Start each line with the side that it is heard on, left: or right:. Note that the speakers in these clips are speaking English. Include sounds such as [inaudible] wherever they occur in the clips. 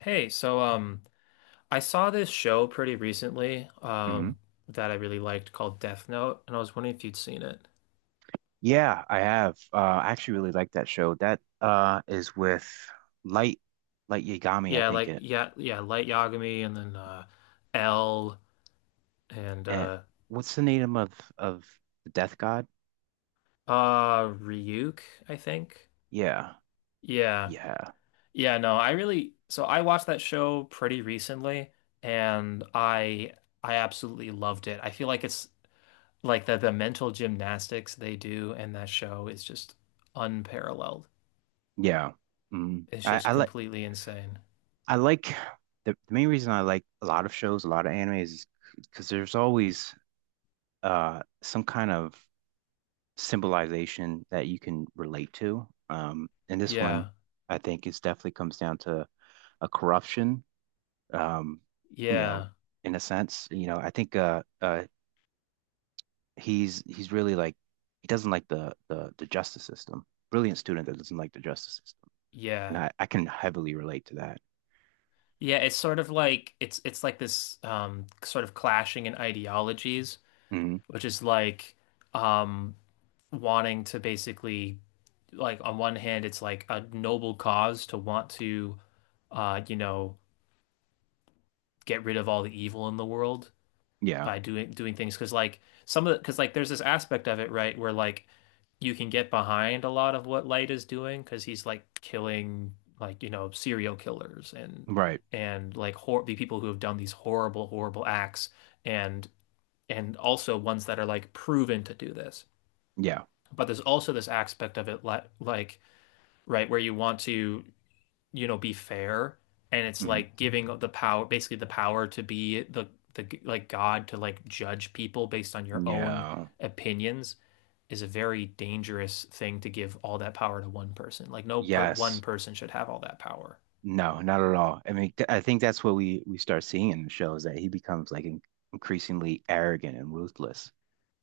left: Hey, I saw this show pretty recently,
right: Hmm.
left: that I really liked called Death Note, and I was wondering if you'd seen it.
right: Yeah, I have. I actually really like that show. That is with Light Light Yagami, I
left: Yeah,
right: think
left: like
right: it.
left: yeah, yeah, Light Yagami, and then L, and
right: And
left: uh,
right: what's the name of the Death God?
left: uh Ryuk, I think.
right: Yeah,
left: Yeah,
right: yeah,
left: yeah, no, I really so I watched that show pretty recently, and I absolutely loved it. I feel like it's like the mental gymnastics they do in that show is just unparalleled.
right: yeah. Mm.
left: It's
right: I
left: just
right: I like
left: completely insane.
right: I like the main reason I like a lot of shows, a lot of anime is because there's always some kind of symbolization that you can relate to. And this one,
left: Yeah.
right: I think, is definitely comes down to a corruption. um, you know,
left: Yeah.
right: in a sense, you know, I think he's really like he doesn't like the justice system. Brilliant student that doesn't like the justice system, and
left: Yeah.
right: I can heavily relate to that.
left: Yeah, it's sort of like it's like this, sort of clashing in ideologies,
right: Hmm.
left: which is like, um wanting to basically, like, on one hand it's like a noble cause to want to, you know, get rid of all the evil in the world
right: Yeah.
left: by doing things because like, some of the, because like, there's this aspect of it, right, where like you can get behind a lot of what Light is doing because he's like killing, like, you know, serial killers and
right: Right.
left: and like hor the people who have done these horrible acts, and and also ones that are like proven to do this.
right: Yeah.
left: But there's also this aspect of it, like, right, where you want to, you know, be fair. And it's
right: Hmm.
left: like giving the power, basically the power to be the, the, like, God, to like judge people based on your own
right: Yeah.
left: opinions is a very dangerous thing to give all that power to one person. Like no per one
right: Yes.
left: person should have all that power.
right: No, not at all. I mean, th I think that's what we start seeing in the show is that he becomes like in increasingly arrogant and ruthless.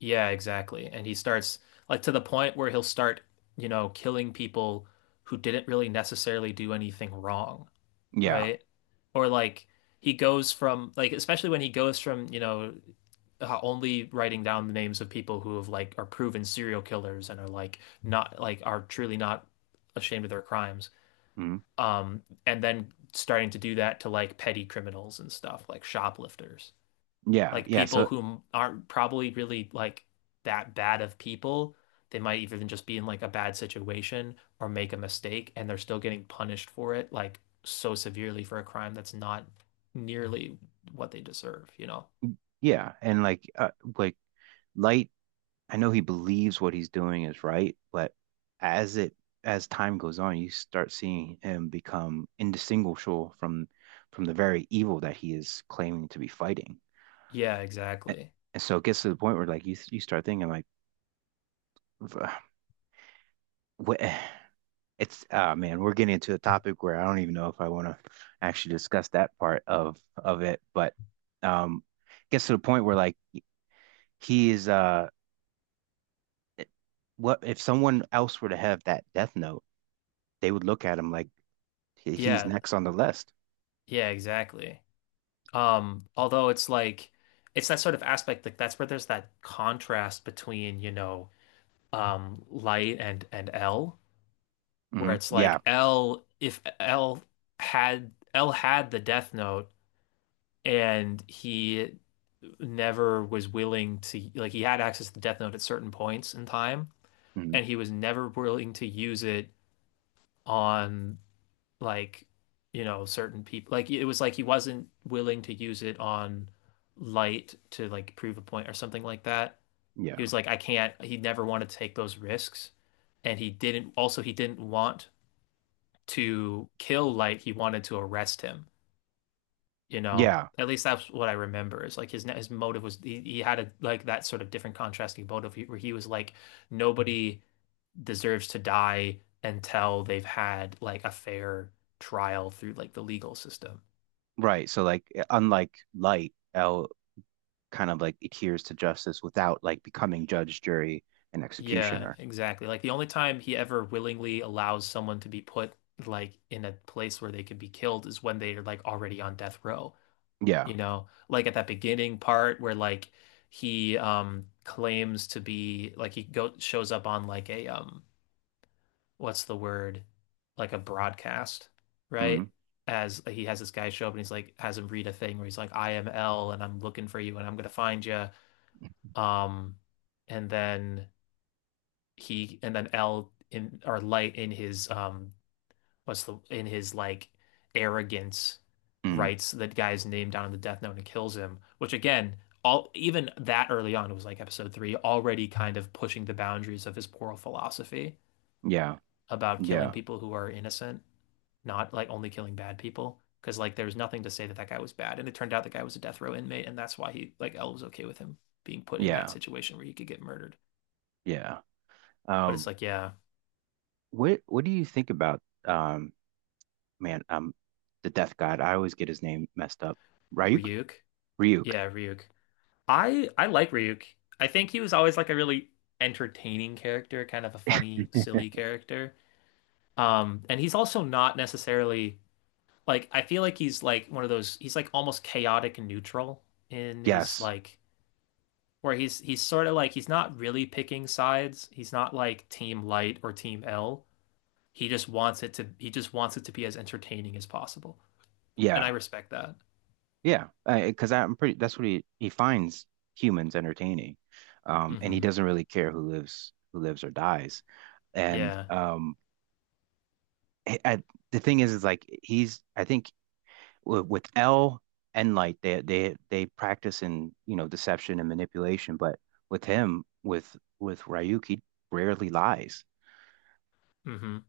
left: Yeah, exactly. And he starts, like, to the point where he'll start, you know, killing people who didn't really necessarily do anything wrong,
right: Yeah.
left: right? Or like, he goes from like, especially when he goes from, you know, only writing down the names of people who have like are proven serial killers and are like not like are truly not ashamed of their crimes.
right: Hmm.
left: And then starting to do that to like petty criminals and stuff, like shoplifters,
right: Yeah.
left: like
right: Yeah.
left: people
right: So
left: who aren't probably really like that bad of people. They might even just be in like a bad situation or make a mistake and they're still getting punished for it, like so severely for a crime that's not nearly what they deserve, you know?
right: yeah, and like. Light, I know he believes what he's doing is right, but as it as time goes on, you start seeing him become indistinguishable from the very evil that he is claiming to be fighting.
left: Yeah,
right: And,
left: exactly.
right: and so it gets to the point where like you start thinking like what. [sighs] It's man, we're getting into a topic where I don't even know if I want to actually discuss that part of it, but um it gets to the point where like he is what if someone else were to have that death note, they would look at him like he's
left: Yeah.
right: next on the list.
left: Yeah, exactly. Although it's like, it's that sort of aspect, like that's where there's that contrast between, you know, light and L, where
right: Mhm.
left: it's
right: Yeah.
left: like, L, if L had L had the Death Note and he never was willing to, like, he had access to the Death Note at certain points in time
right: Mhm.
left: and he was never willing to use it on, like, you know, certain people, like it was like he wasn't willing to use it on light to like prove a point or something like that. He
right: Yeah.
left: was like, I can't, he never wanted to take those risks, and he didn't also he didn't want to kill light, he wanted to arrest him, you know,
right: Yeah.
left: at least that's what I remember is like his motive was, he had a, like that sort of different contrasting motive where he was like, nobody deserves to die until they've had like a fair trial through like the legal system.
right: Right. So like unlike Light, L kind of like adheres to justice without like becoming judge, jury, and
left: Yeah,
right: executioner.
left: exactly. Like the only time he ever willingly allows someone to be put like in a place where they could be killed is when they're like already on death row.
right: Yeah.
left: You know, like at that beginning part where like, he claims to be like, he go shows up on like a, what's the word? Like a broadcast, right?
right: Mhm.
left: As he has this guy show up and he's like has him read a thing where he's like, I am L and I'm looking for you and I'm gonna find you. Um and then he, and then L in or light in his, what's the, in his like arrogance,
right: Mhm.
left: writes that guy's name down in the death note and kills him, which again, all even that early on, it was like episode three, already kind of pushing the boundaries of his moral philosophy
right: Yeah.
left: about killing
right: Yeah.
left: people who are innocent, not like only killing bad people. Because like there was nothing to say that that guy was bad, and it turned out the guy was a death row inmate, and that's why he, like, L was okay with him being put in that
right: Yeah.
left: situation where he could get murdered.
right: Yeah.
left: But it's
right: Um
left: like, yeah,
right: what do you think about man the death god? I always get his name messed up. Ryuk?
left: Ryuk,
right: Ryuk.
left: yeah, Ryuk. I like Ryuk. I think he was always like a really entertaining character, kind of a funny, silly character. And he's also not necessarily, like, I feel like he's like one of those, he's like almost chaotic and neutral in his
right: Yes.
left: like, where he's sort of like, he's not really picking sides. He's not like Team Light or Team L. He just wants it to be as entertaining as possible. And I
right: Yeah.
left: respect that.
right: Yeah, because I'm pretty. That's what he finds humans entertaining, and he
left: Hmm.
right: doesn't really care who lives or dies. And
left: Yeah.
right: I, I- the thing is like he's. I think with L and Light, they practice in you know deception and manipulation, but with him, with with Ryuk, he rarely lies.
left: Mm-hmm.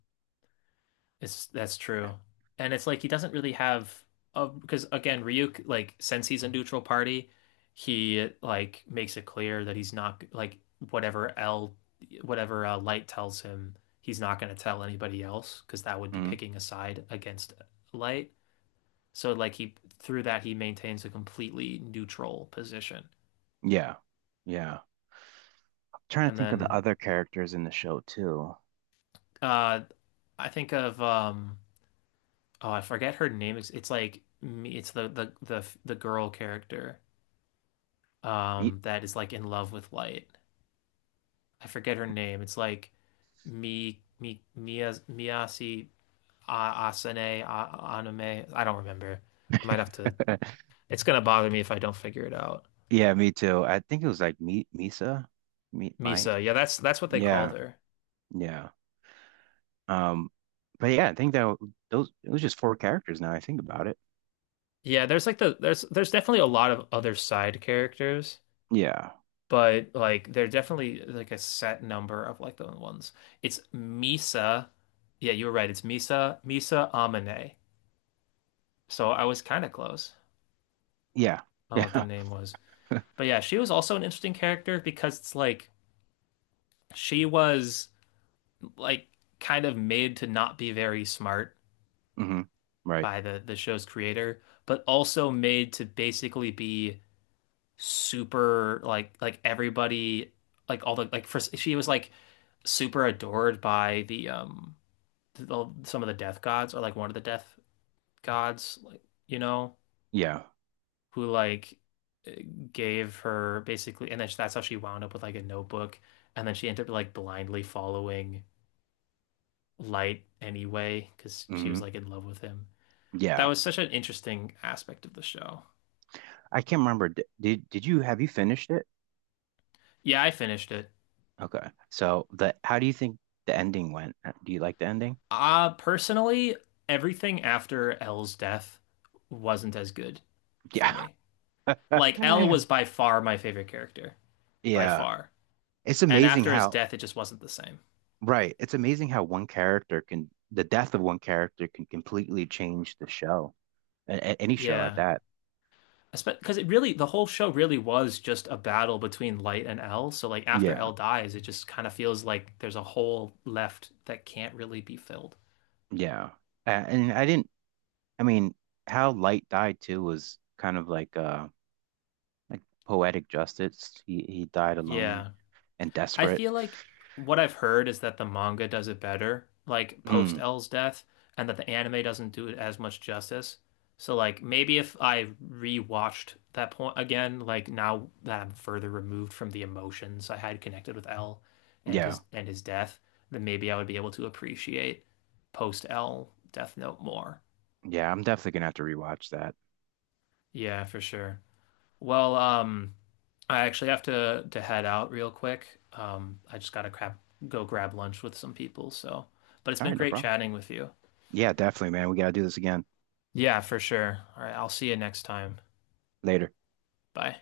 left: It's, that's true. And it's like he doesn't really have a, because again, Ryuk, like since he's a neutral party, he like makes it clear that he's not like, whatever L, whatever, Light tells him, he's not going to tell anybody else because that would be
right: Mhm.
left: picking a side against Light. So like he, through that, he maintains a completely neutral position.
right: Yeah, yeah. I'm trying to
left: And
right: think of the
left: then,
right: other characters in the show too.
left: uh I think of, oh, I forget her name. It's like me it's the girl character,
right: Ye-.
left: that is like in love with light. I forget her name. It's like Mi Mi Mia Miyasi Asane A- Aname. I don't remember. I might have to.
right: [laughs]
left: It's gonna bother me if I don't figure it out.
right: Yeah, me too. I think it was like meat Misa, meat might.
left: Misa. Yeah, that's what they called
right: Yeah,
left: her.
right: yeah. Um, but yeah, I think that those it was just four characters now I think about it.
left: Yeah, there's like the, there's definitely a lot of other side characters,
right: Yeah,
left: but like they're definitely like a set number of like the ones. It's Misa. Yeah, you were right. It's Misa Misa Amane. So I was kind of close
right: yeah,
left: on what the
right: yeah.
left: name was. But yeah, she was also an interesting character because it's like she was, like, kind of made to not be very smart
right: [laughs] Hmm. Right.
left: by the show's creator, but also made to basically be super like everybody, like all the like for she was like super adored by the, the, some of the death gods, or like one of the death gods, like, you know,
right: Yeah.
left: who like, eh, gave her basically, and then that's how she wound up with like a notebook, and then she ended up like blindly following Light anyway because she was
right: Hmm.
left: like in love with him. That
right: Yeah.
left: was such an interesting aspect of the show.
right: I can't remember. Did you have you finished it?
left: Yeah, I finished it.
right: Okay. So the how do you think the ending went? Do you like the ending?
left: Personally, everything after Elle's death wasn't as good for
right: Yeah.
left: me. Like Elle
right: [laughs]
left: was by far my favorite character, by
right: Yeah.
left: far.
right: It's
left: And
right: amazing
left: after his
right: how.
left: death, it just wasn't the same.
right: Right. It's amazing how one character can, the death of one character can completely change the show, any show at
left: Yeah.
right: that.
left: Because it really, the whole show really was just a battle between Light and L. So like after L
right: Yeah.
left: dies, it just kind of feels like there's a hole left that can't really be filled.
right: Yeah. And I didn't, I mean, how Light died too was kind of like poetic justice. He died alone
left: Yeah.
right: and
left: I
right: desperate.
left: feel like what I've heard is that the manga does it better, like post
right: Mm,
left: L's death, and that the anime doesn't do it as much justice. So like maybe if I rewatched that point again, like now that I'm further removed from the emotions I had connected with L and
right: yeah.
left: his death, then maybe I would be able to appreciate post L Death Note more.
right: Yeah, I'm definitely gonna have to rewatch that.
left: Yeah, for sure. Well, I actually have to head out real quick. I just gotta crap go grab lunch with some people, so. But it's
right: All
left: been
right: right, no
left: great
right: problem.
left: chatting with you.
right: Yeah, definitely, man. We gotta do this again
left: Yeah, for sure. All right, I'll see you next time.
right: later.
left: Bye.